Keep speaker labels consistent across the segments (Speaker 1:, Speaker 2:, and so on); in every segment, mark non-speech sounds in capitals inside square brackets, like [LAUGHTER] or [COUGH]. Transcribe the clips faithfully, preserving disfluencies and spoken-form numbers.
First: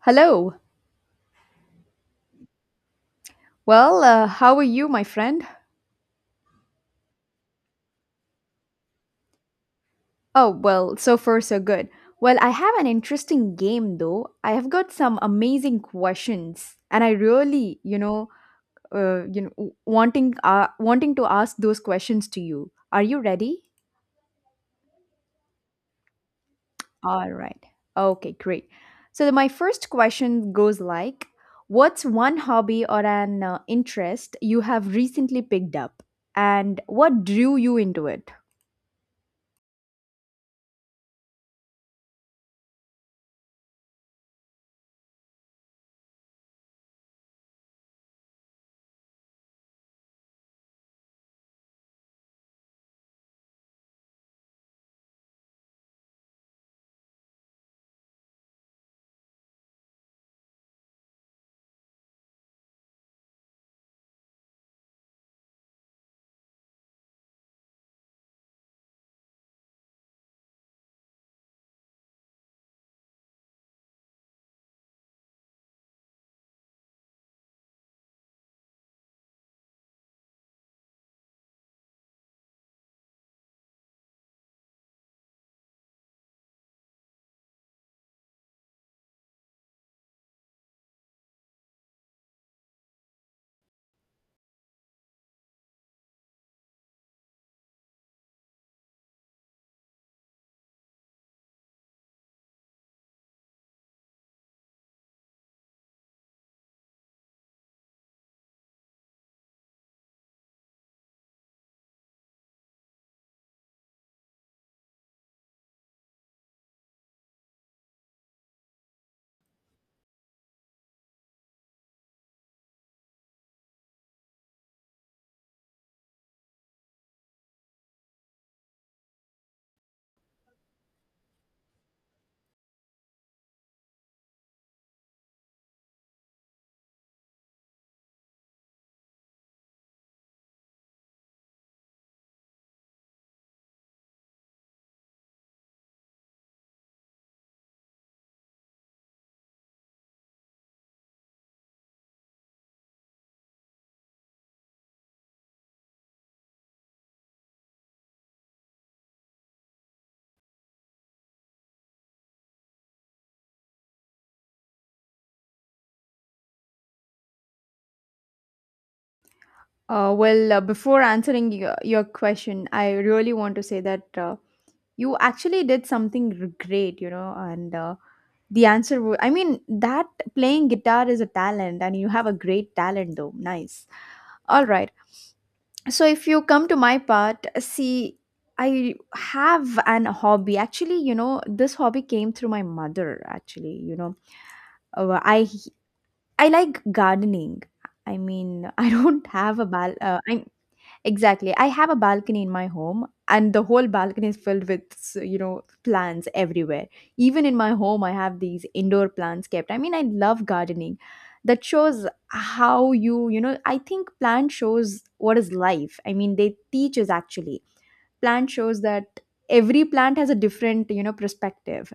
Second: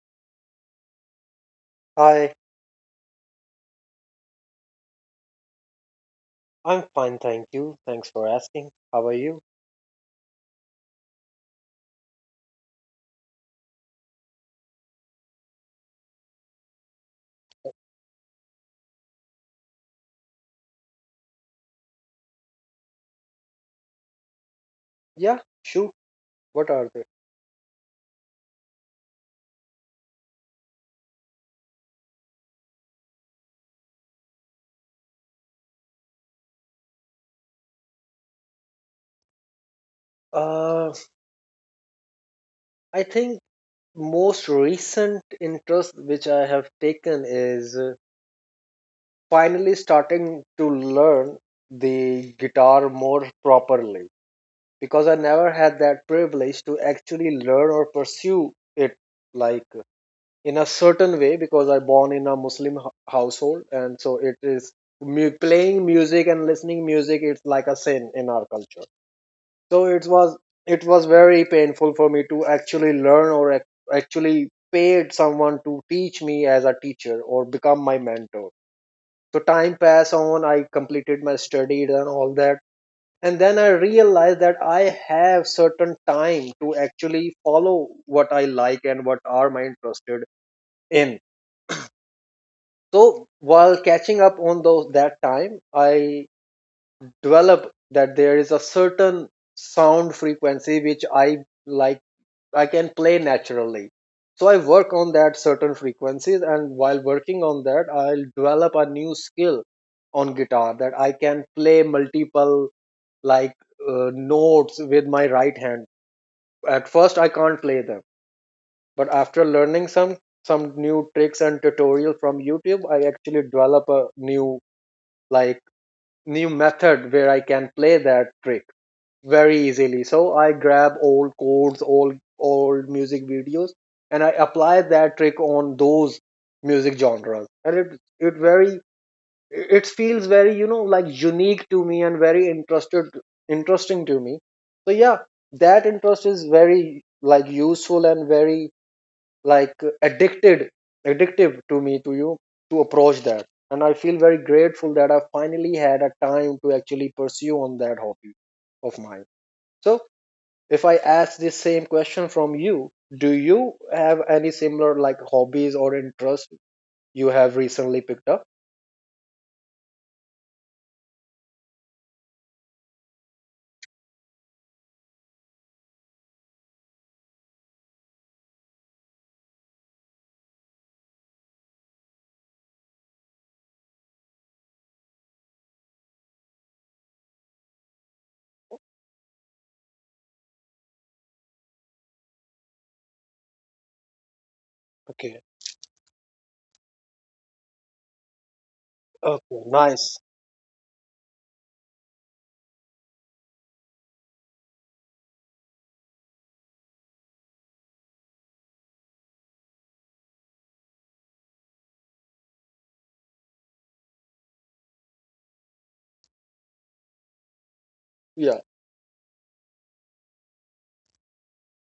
Speaker 1: Hello.
Speaker 2: Hi,
Speaker 1: Well, uh, how are you, my friend?
Speaker 2: I'm fine, thank you. Thanks for asking. How are you?
Speaker 1: Oh, well, so far so good. Well, I have an interesting game though. I have got some amazing questions, and I really, you know, uh, you know, w- wanting uh, wanting to ask those questions to you. Are you ready?
Speaker 2: Yeah, sure. What are they?
Speaker 1: All right. Okay, great. So the- my first question goes like, what's one hobby or an uh, interest you have recently picked up, and what drew you into it?
Speaker 2: Uh, I think most recent interest which I have taken is uh, finally starting to learn the guitar more properly because I never had that privilege to actually learn or pursue it like in a certain way because I born in a Muslim h- household, and so it is mu- playing music and listening music. It's like a sin in our culture. So it was it was very painful for me to actually learn or ac- actually paid someone to teach me as a teacher or become my mentor. So time passed on. I completed my studies and all that. And then I realized that I have certain time to actually follow what I like and what are my interested in. So while catching up on those that time, I developed that there is a certain sound frequency which I like I can play naturally. So I work on that certain frequencies, and while working on that I'll develop a new skill on guitar that I can play multiple like uh, notes with my right hand. At first I can't play them, but after learning some some new tricks and tutorial from YouTube, I actually develop a new like new method where I can play that trick very easily. So I grab old chords, old old music videos, and I apply that trick on those music genres. And it it very it feels very you know like unique to me and very interested interesting to me. So yeah, that interest is very like useful and very like addicted addictive to me to you to approach that, and I feel very grateful that I finally had a time to actually pursue on that hobby of mine. So if I ask this same question from you, do you have any similar like hobbies or interests you have recently picked up?
Speaker 1: Uh, well, uh, before answering your, your question, I really want to say that uh, you actually did something r- great, you know, and uh, the answer, w- I mean, that playing guitar is a talent and you have a great talent though. Nice. All right. So if you come to my part, see, I have an hobby actually, you know, this hobby came through my mother actually, you know, uh,
Speaker 2: Okay.
Speaker 1: i i like gardening. I mean, [LAUGHS] I don't have
Speaker 2: Okay.
Speaker 1: a bal
Speaker 2: Nice.
Speaker 1: uh, I, exactly. I have a balcony in my home, and the whole balcony is filled with, s- you know, plants everywhere. Even in my home, I have these indoor plants kept. I mean, I love gardening. That shows how you, you know, I think plant shows what is life. I mean, they teach us actually. Plant
Speaker 2: Yeah.
Speaker 1: shows that every plant has a different, you know, perspective.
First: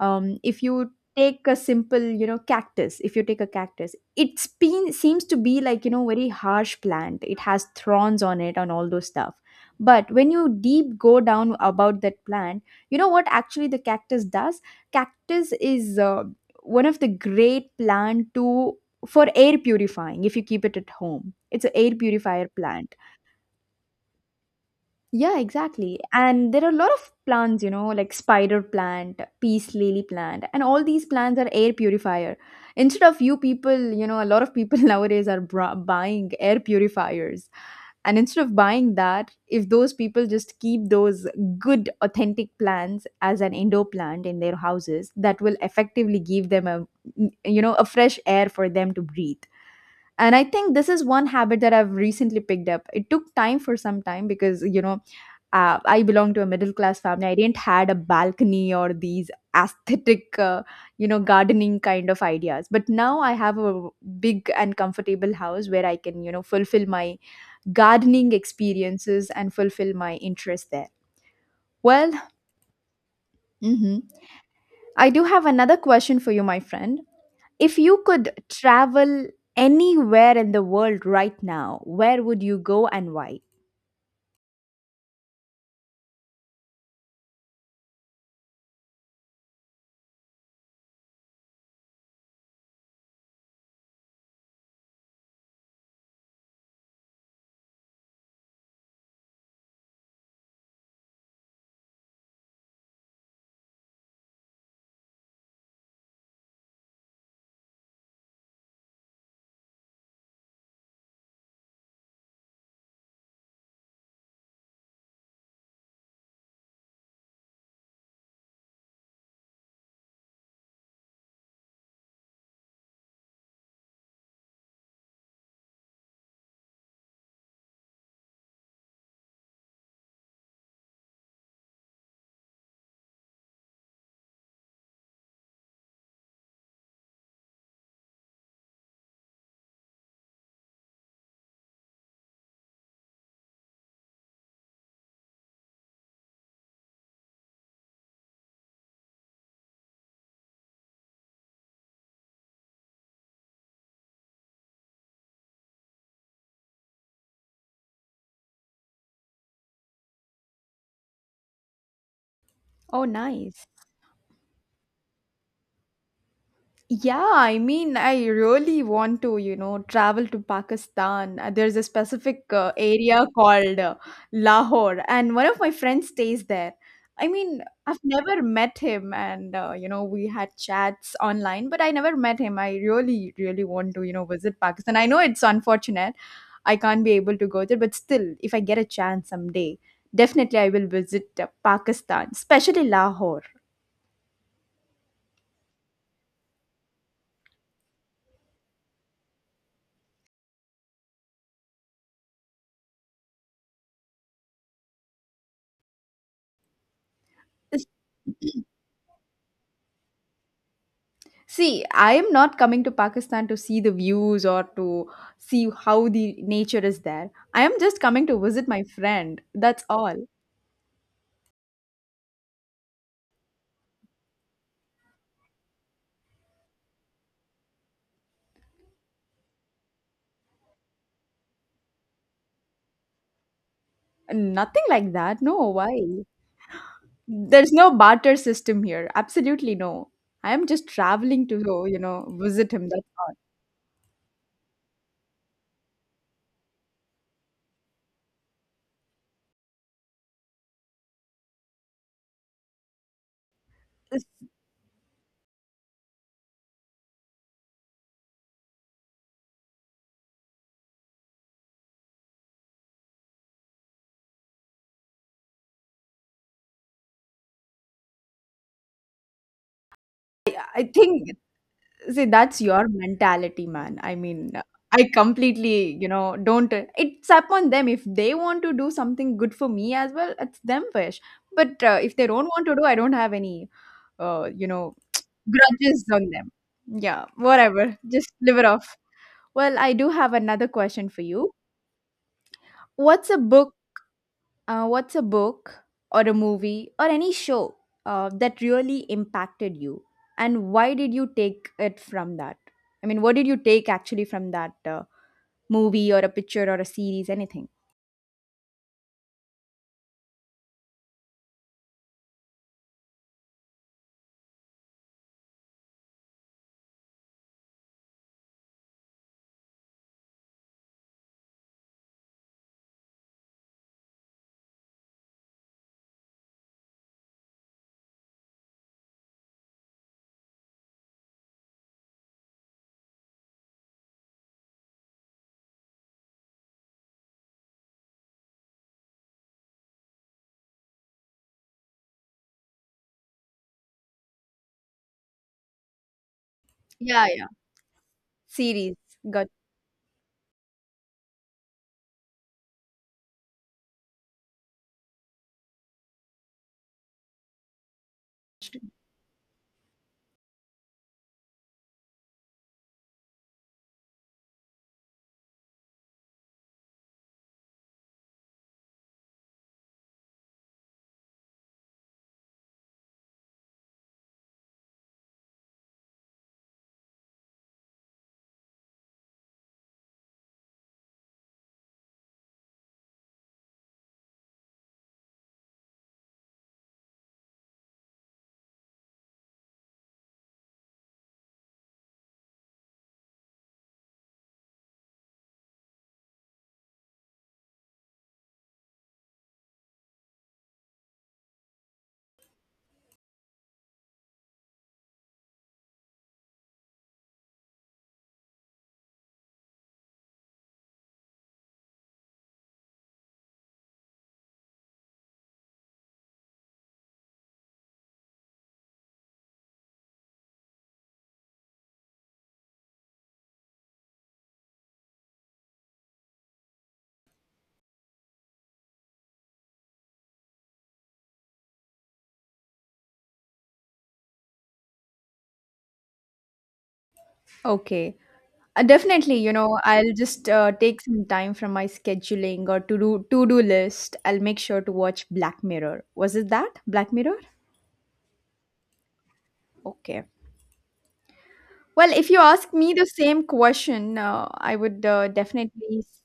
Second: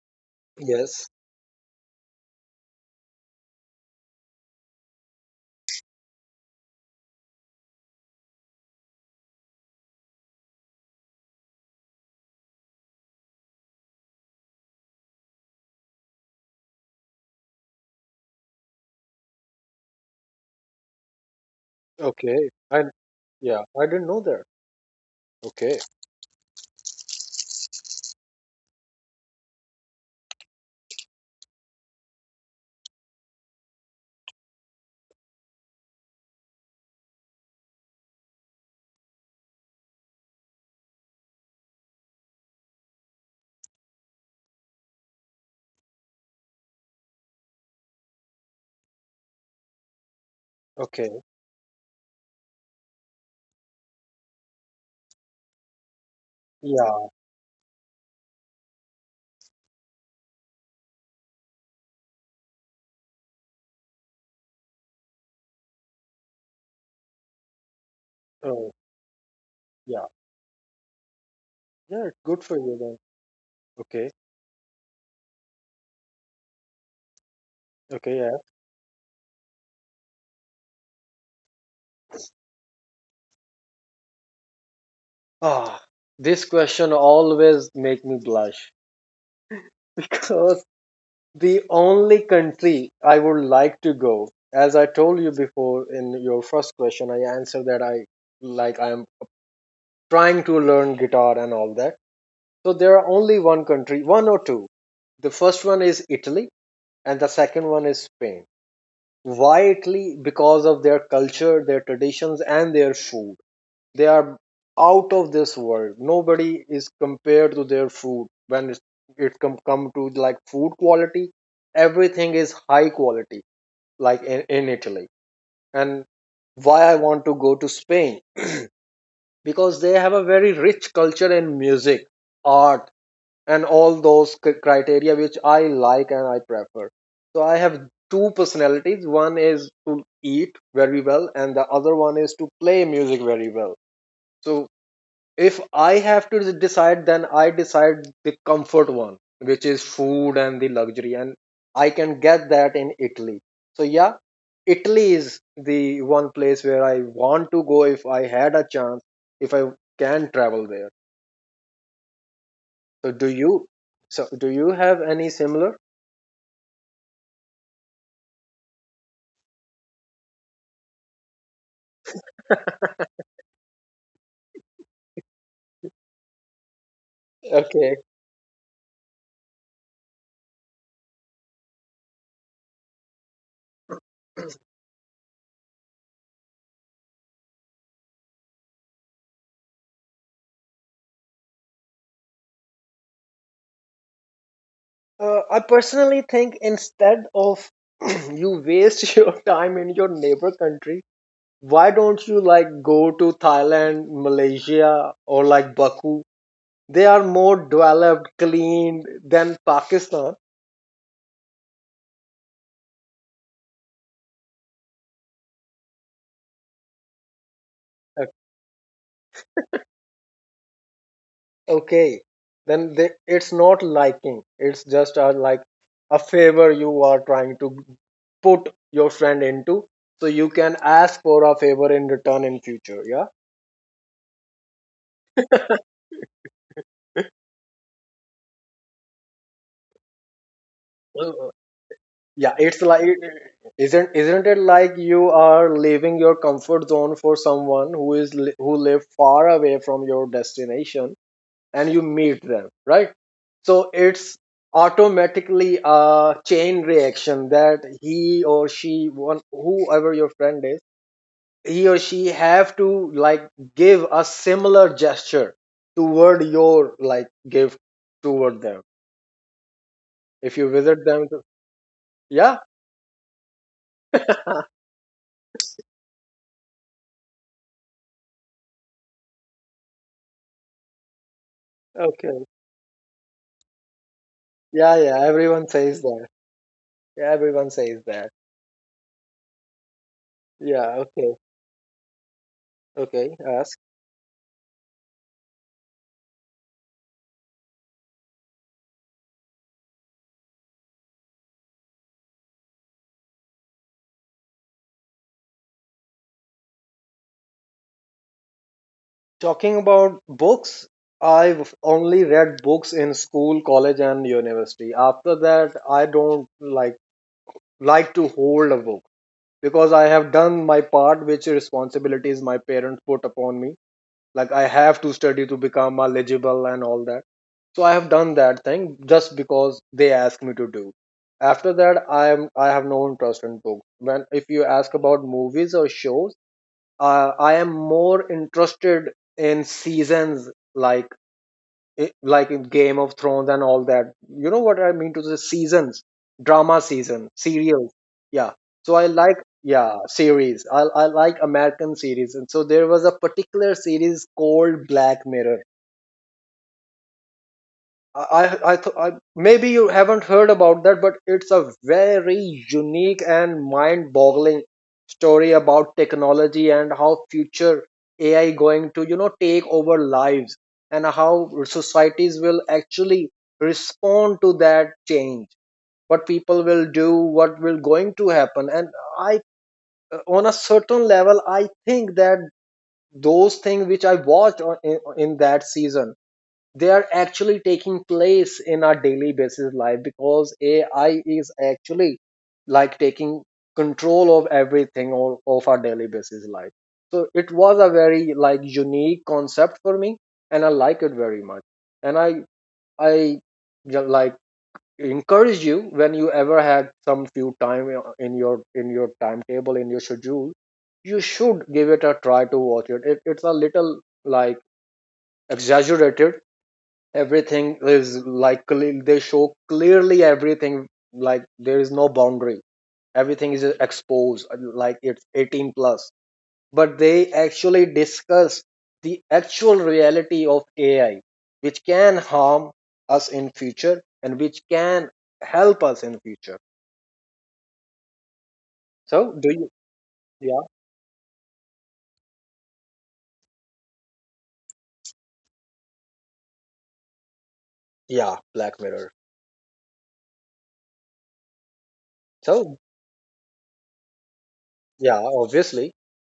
Speaker 1: Um, if you
Speaker 2: Yes.
Speaker 1: take a simple, you know, cactus if you take a cactus, it's been seems to be like, you know, very harsh plant. It has thorns on it and all those stuff. But when you deep go down about that plant, you know what actually the cactus does. Cactus is uh, one of the great plant to for air purifying. If you keep it at home, it's an air purifier
Speaker 2: Okay, and
Speaker 1: plant.
Speaker 2: yeah, I didn't know that.
Speaker 1: Yeah,
Speaker 2: Okay.
Speaker 1: exactly. And there are a lot of plants, you know, like spider plant, peace lily plant, and all these plants are air purifier. Instead of you people, you know, a lot of people [LAUGHS] nowadays are bra- buying air purifiers. And instead of buying that, if those people just keep those good authentic plants as an indoor plant in their houses, that will effectively give them a, you know, a fresh air for them to breathe. And I think this is
Speaker 2: Okay.
Speaker 1: one habit that I've recently picked up. It took time for some time because, you know, uh, I belong to a middle class
Speaker 2: Yeah.
Speaker 1: family. I didn't had a balcony or these aesthetic, uh, you know, gardening kind of ideas. But now I have a big and comfortable house where I can, you know, fulfill my gardening
Speaker 2: Oh,
Speaker 1: experiences and fulfill
Speaker 2: yeah.
Speaker 1: my interest there. Well,
Speaker 2: Yeah, good for you then.
Speaker 1: hmm,
Speaker 2: Okay.
Speaker 1: I do have another question for you, my friend. If you could
Speaker 2: Okay.
Speaker 1: travel anywhere in the world right now, where would you go and why?
Speaker 2: Ah, this question always make me blush [LAUGHS] because the only country I would like to go, as I told you before in your first question, I answered that I like I am trying to learn guitar and all that. So there are only one country, one or two. The first one is Italy and the second one is Spain. Why Italy? Because of their culture, their traditions and their food. They are out of this world. Nobody is compared to their food when it, it come come to like food quality. Everything is high quality, like in, in Italy. And why I want to go to Spain because they have a very rich culture in music, art, and all those c- criteria which I like and I prefer. So I have two personalities. One is to eat very well, and the other one is to play music very well. So if I have to decide, then I decide the comfort one, which is food and the luxury, and I can get that in Italy. So yeah, Italy is the one place where I want to go if I had a chance, if I can travel there.
Speaker 1: Oh,
Speaker 2: So do
Speaker 1: nice.
Speaker 2: you? So do you have any similar?
Speaker 1: Yeah, I mean, I really want to, you know, travel to Pakistan. Uh, There's a specific uh, area called uh, Lahore, and one of my friends stays there. I mean,
Speaker 2: Okay.
Speaker 1: I've never met him, and uh, you know, we had chats online, but I never met him. I really, really want to, you know, visit Pakistan. I know it's unfortunate I can't be able to go there, but still, if I get a chance someday, definitely I will visit uh, Pakistan, especially Lahore.
Speaker 2: Uh, I personally think instead of [CLEARS THROAT] you waste [LAUGHS] your time in your neighbor country, why don't you like go to Thailand, Malaysia, or like Baku? They are more developed,
Speaker 1: [CLEARS THROAT]
Speaker 2: clean than Pakistan.
Speaker 1: See, I am not coming to Pakistan to see the views or to see how the nature is there. I am just
Speaker 2: Uh,
Speaker 1: coming to visit my friend. That's all.
Speaker 2: Okay, then they, it's not liking. It's just a, like a favor you are trying to put your friend into, so you can ask for a favor in return in future. Yeah.
Speaker 1: Nothing like that. No, why? There's no barter system here. Absolutely no. I am just traveling to, you know,
Speaker 2: Yeah,
Speaker 1: visit
Speaker 2: it's
Speaker 1: him. That's
Speaker 2: like
Speaker 1: all.
Speaker 2: isn't isn't it like you are leaving your comfort zone for someone who is li- who live far away from your destination, and you meet them, right? So it's automatically a chain reaction that he or she one whoever your friend is, he or she have to like give a similar gesture toward your like gift toward them. If you
Speaker 1: I
Speaker 2: visit
Speaker 1: think,
Speaker 2: them,
Speaker 1: see,
Speaker 2: yeah.
Speaker 1: that's your mentality, man. I mean, I completely, you know, don't. It's up on them. If they want to do something good for me as well, it's them wish. But uh,
Speaker 2: [LAUGHS]
Speaker 1: if they don't
Speaker 2: Okay.
Speaker 1: want to do, I don't have any, uh, you
Speaker 2: Yeah,
Speaker 1: know,
Speaker 2: yeah, everyone says
Speaker 1: grudges
Speaker 2: that.
Speaker 1: on them. Yeah,
Speaker 2: Yeah, everyone
Speaker 1: whatever.
Speaker 2: says
Speaker 1: Just
Speaker 2: that.
Speaker 1: live it off. Well, I do have another
Speaker 2: Yeah,
Speaker 1: question for
Speaker 2: okay,
Speaker 1: you. What's
Speaker 2: okay.
Speaker 1: a book
Speaker 2: Ask.
Speaker 1: uh, what's a book or a movie or any show uh, that really impacted you? And why did you take it from that? I mean, what did you take actually from that uh, movie or a picture or a series, anything?
Speaker 2: Talking about books, I've only read books in school, college, and university. After that, I don't like like to hold a book because I have done my part, which responsibilities my parents put upon me. Like I have to study to become eligible and all that. So I have done that thing just because they asked me to do. After that i am I have no interest in books. When if you ask about movies or shows, uh, I am more interested in seasons like i- like in Game of Thrones and all that. You know what I mean to the seasons, drama
Speaker 1: Yeah,
Speaker 2: season
Speaker 1: yeah.
Speaker 2: serials. Yeah, so
Speaker 1: Series.
Speaker 2: I like
Speaker 1: Got
Speaker 2: yeah series i, I like American series, and so there was a particular series called Black Mirror. I, I, th- I, maybe you haven't heard about that, but it's a very unique and mind-boggling story about technology and how future A I going to you know take over lives and how societies will actually respond to that change. What people will do, what will going to happen, and I on a certain level I think that those things which I watched on, in, in that season, they are actually taking place in our daily basis life because A I is actually like taking control of everything all of our daily basis life. So it was a very like unique concept for me, and I like it very much. And I I ju- like encourage you when you ever had some few time in your in your timetable in your schedule, you should give it a try to watch it. It it's a little like exaggerated, everything is like cle- they show clearly everything, like there is no boundary, everything is exposed, like it's eighteen plus, but they actually discuss the actual reality of A I which can harm us in future and which can help us in future.
Speaker 1: okay. Uh,
Speaker 2: So
Speaker 1: definitely,
Speaker 2: do
Speaker 1: you
Speaker 2: you
Speaker 1: know, I'll just
Speaker 2: yeah,
Speaker 1: uh, take some time from my scheduling or to do to do list. I'll make sure to watch Black Mirror. Was it that Black Mirror?
Speaker 2: yeah, Black Mirror.
Speaker 1: Okay. Well, if you ask
Speaker 2: So
Speaker 1: me the [LAUGHS] same question, uh, I would
Speaker 2: yeah,
Speaker 1: uh,
Speaker 2: obviously
Speaker 1: definitely s-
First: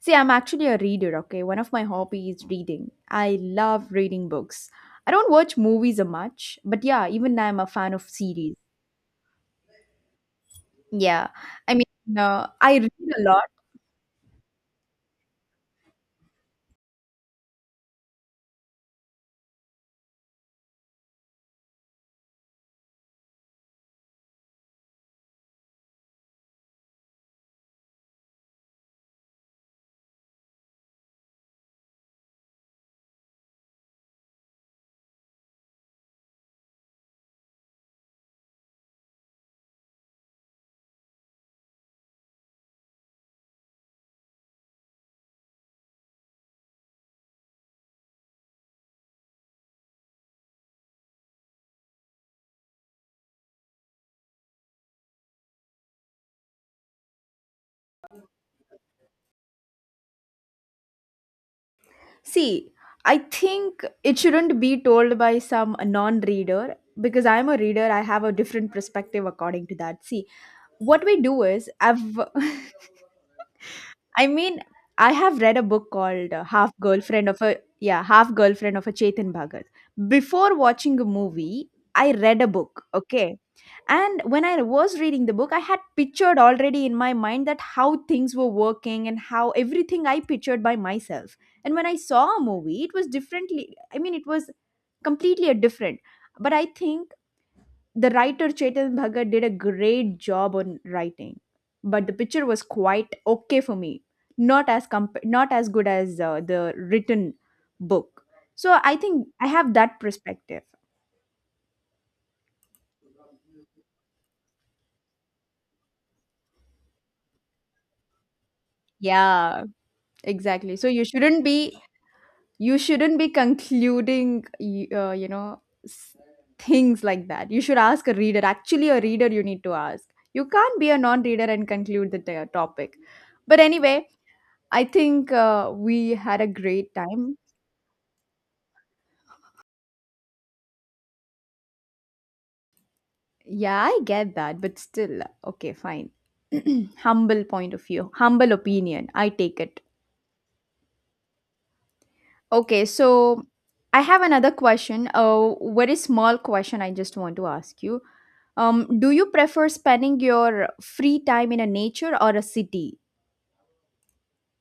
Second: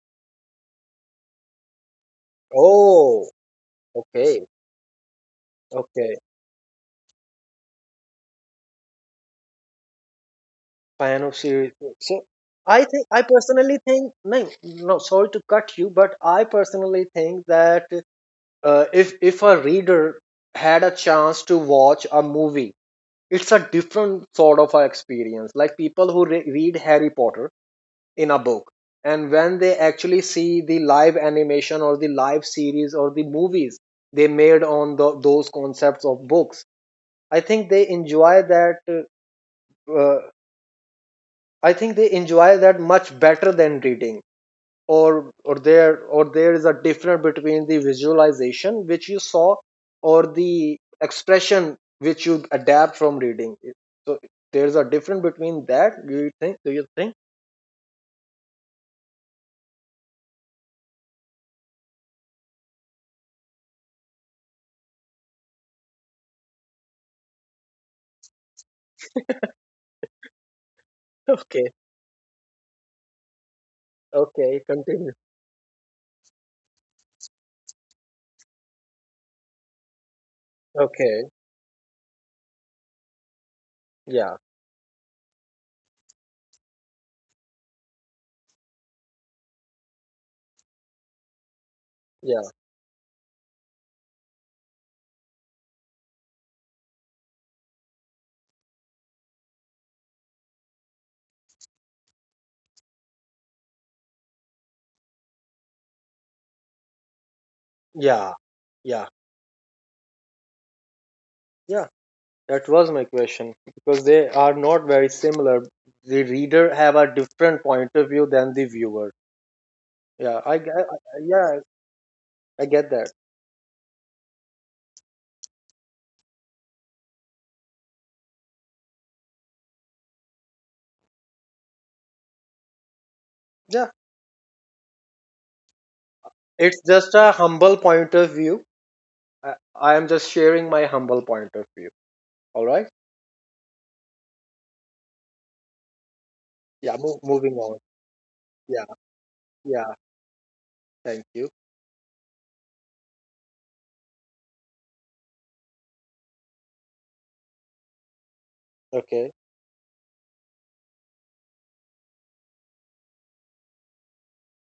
Speaker 1: see. I'm actually a reader. Okay, one of my hobbies is reading.
Speaker 2: oh
Speaker 1: I love reading
Speaker 2: okay
Speaker 1: books. I don't watch movies a
Speaker 2: okay,
Speaker 1: much, but yeah, even I'm a fan of series.
Speaker 2: fan
Speaker 1: Yeah,
Speaker 2: of series.
Speaker 1: I mean,
Speaker 2: So
Speaker 1: uh, I
Speaker 2: I
Speaker 1: read
Speaker 2: think
Speaker 1: a
Speaker 2: I
Speaker 1: lot.
Speaker 2: personally think no, no. Sorry to cut you, but I personally think that uh, if if a reader had a chance to watch a movie, it's a different sort of a experience. Like people who re- read Harry Potter in a book, and when they actually see the live animation or the live series or the movies they made on the, those concepts of books, I think they enjoy that uh, I think they enjoy that much better than reading. Or or there or there is a difference between the visualization which you saw or the expression which you adapt from reading. So there's a difference between that. Do you think? Do you think? [LAUGHS]
Speaker 1: See, I think it shouldn't be told by some non-reader because I'm a reader. I have a different perspective according to that. See, what we do is
Speaker 2: Okay.
Speaker 1: I've [LAUGHS] I mean,
Speaker 2: Okay.
Speaker 1: I
Speaker 2: Continue.
Speaker 1: have read a book called uh, Half Girlfriend of a, yeah, Half Girlfriend of a Chetan Bhagat. Before watching a
Speaker 2: Okay.
Speaker 1: movie, I read a book, okay? And
Speaker 2: Yeah.
Speaker 1: when I was reading the book, I had pictured already in my mind that how things were working and how everything I pictured by myself. And when I saw
Speaker 2: Yeah.
Speaker 1: a movie, it was differently, I mean, it was completely a different. But I think the writer Chetan Bhagat did a great job on writing, but the picture was quite okay for me. Not as comp- not as good as uh, the written book.
Speaker 2: Yeah.
Speaker 1: So I
Speaker 2: Yeah.
Speaker 1: think I have that perspective.
Speaker 2: Yeah. That was my question because they are not very similar. The reader have a different point of view than the viewer.
Speaker 1: Yeah,
Speaker 2: Yeah. I, I
Speaker 1: exactly. So
Speaker 2: I-
Speaker 1: you shouldn't
Speaker 2: yeah.
Speaker 1: be
Speaker 2: I
Speaker 1: you
Speaker 2: get that.
Speaker 1: shouldn't be concluding y- uh, you know, s- things like that. You should ask a reader. Actually, a reader you need to ask. You can't be a non-reader and conclude the t- topic. But
Speaker 2: Yeah,
Speaker 1: anyway, I think uh, we had a
Speaker 2: it's
Speaker 1: great
Speaker 2: just a
Speaker 1: time.
Speaker 2: humble point of view. I, I am just sharing my humble point of view. All right.
Speaker 1: Yeah, I get that, but still, okay, fine. [CLEARS THROAT]
Speaker 2: Yeah, mo-
Speaker 1: Humble
Speaker 2: moving
Speaker 1: point
Speaker 2: on.
Speaker 1: of view, humble
Speaker 2: Yeah,
Speaker 1: opinion. I take it.
Speaker 2: yeah. Thank you.
Speaker 1: Okay, so I have another question. A very small question I just want to ask you. Um, do you
Speaker 2: Okay.
Speaker 1: prefer spending your free time in a nature or a city?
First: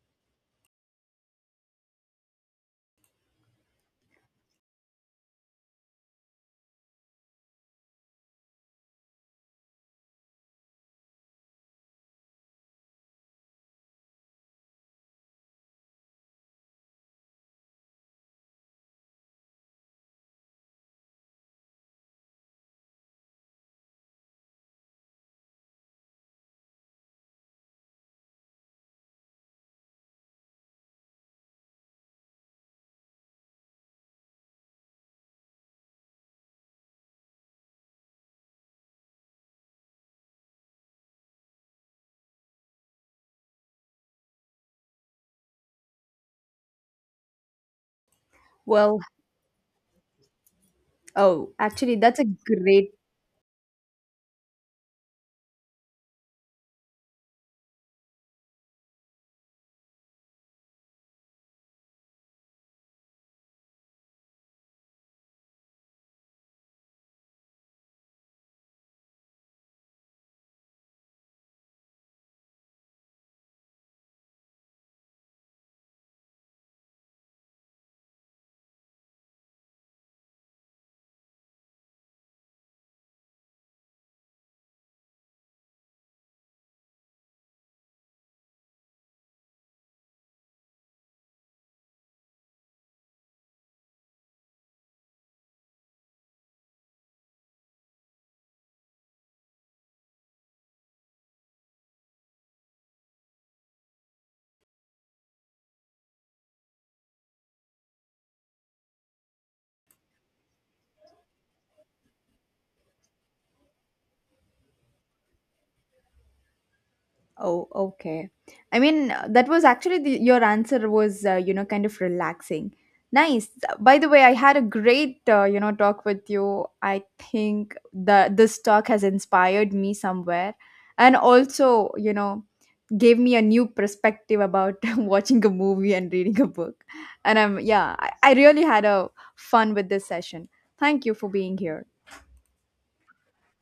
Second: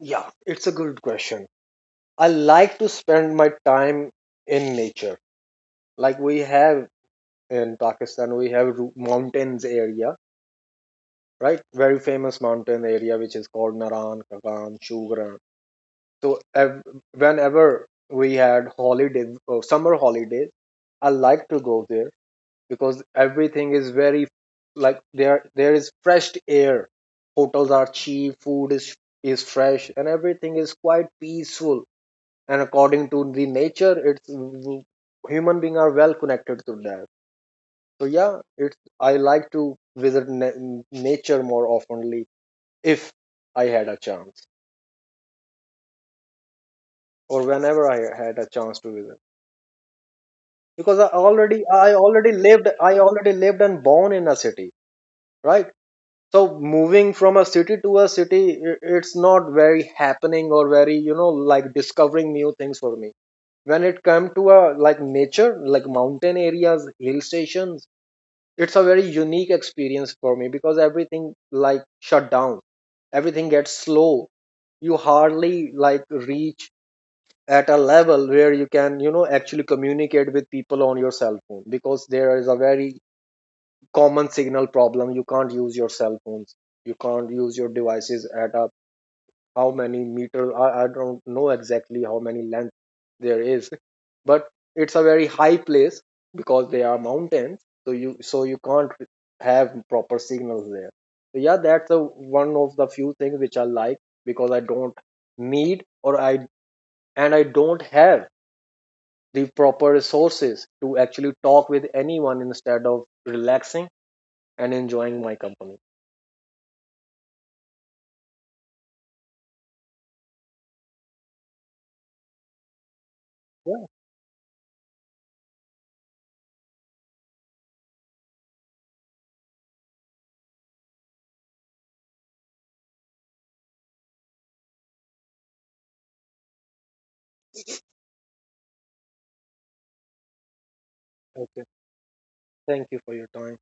Speaker 2: Yeah, it's a good question. I like to spend my time in nature. Like we have in Pakistan, we have ru- mountains area, right? Very famous mountain area which is called Naran, Kagan, Shugran. So ev- whenever we had holiday, uh, summer holidays, I like to go there because everything is very like there there is fresh air, hotels are cheap, food is is fresh, and everything is quite peaceful, and according to the nature it's human being are well connected to that. So yeah, it's I like to visit na- nature more oftenly if I had a chance or whenever I had a chance to
Speaker 1: Well,
Speaker 2: visit because i
Speaker 1: oh,
Speaker 2: already i
Speaker 1: actually, that's a
Speaker 2: already lived
Speaker 1: great
Speaker 2: i already lived and born in a city, right? So moving from a city to a city, i- it's not very happening or very you know like discovering new things for me. When it comes to a like nature, like mountain areas, hill stations, it's a very unique experience for me because everything like shut down, everything gets slow, you hardly like reach at a level where you can you know actually communicate with people on your cell phone because there is a very common signal problem. You can't use your cell phones, you can't use your devices at a how many meter I, I don't know exactly how many length there is, but it's a very high place because they are mountains. So you so you can't have proper signals there. So yeah, that's a, one of the few things which I like because I don't need or I and I don't have the proper resources to actually talk with anyone instead of relaxing and enjoying my company.
Speaker 1: oh, okay. I mean, uh, that was actually the, your answer was, uh, you know, kind of relaxing. Nice.
Speaker 2: Yeah,
Speaker 1: By the way, I had a great, uh, you know, talk with you. I think the this talk has inspired me somewhere, and also, you know, gave me a new perspective about [LAUGHS] watching a movie and reading a book. And I'm, yeah, I, I really had a fun with this session. Thank you for being
Speaker 2: okay.
Speaker 1: here.
Speaker 2: Thank you for your time.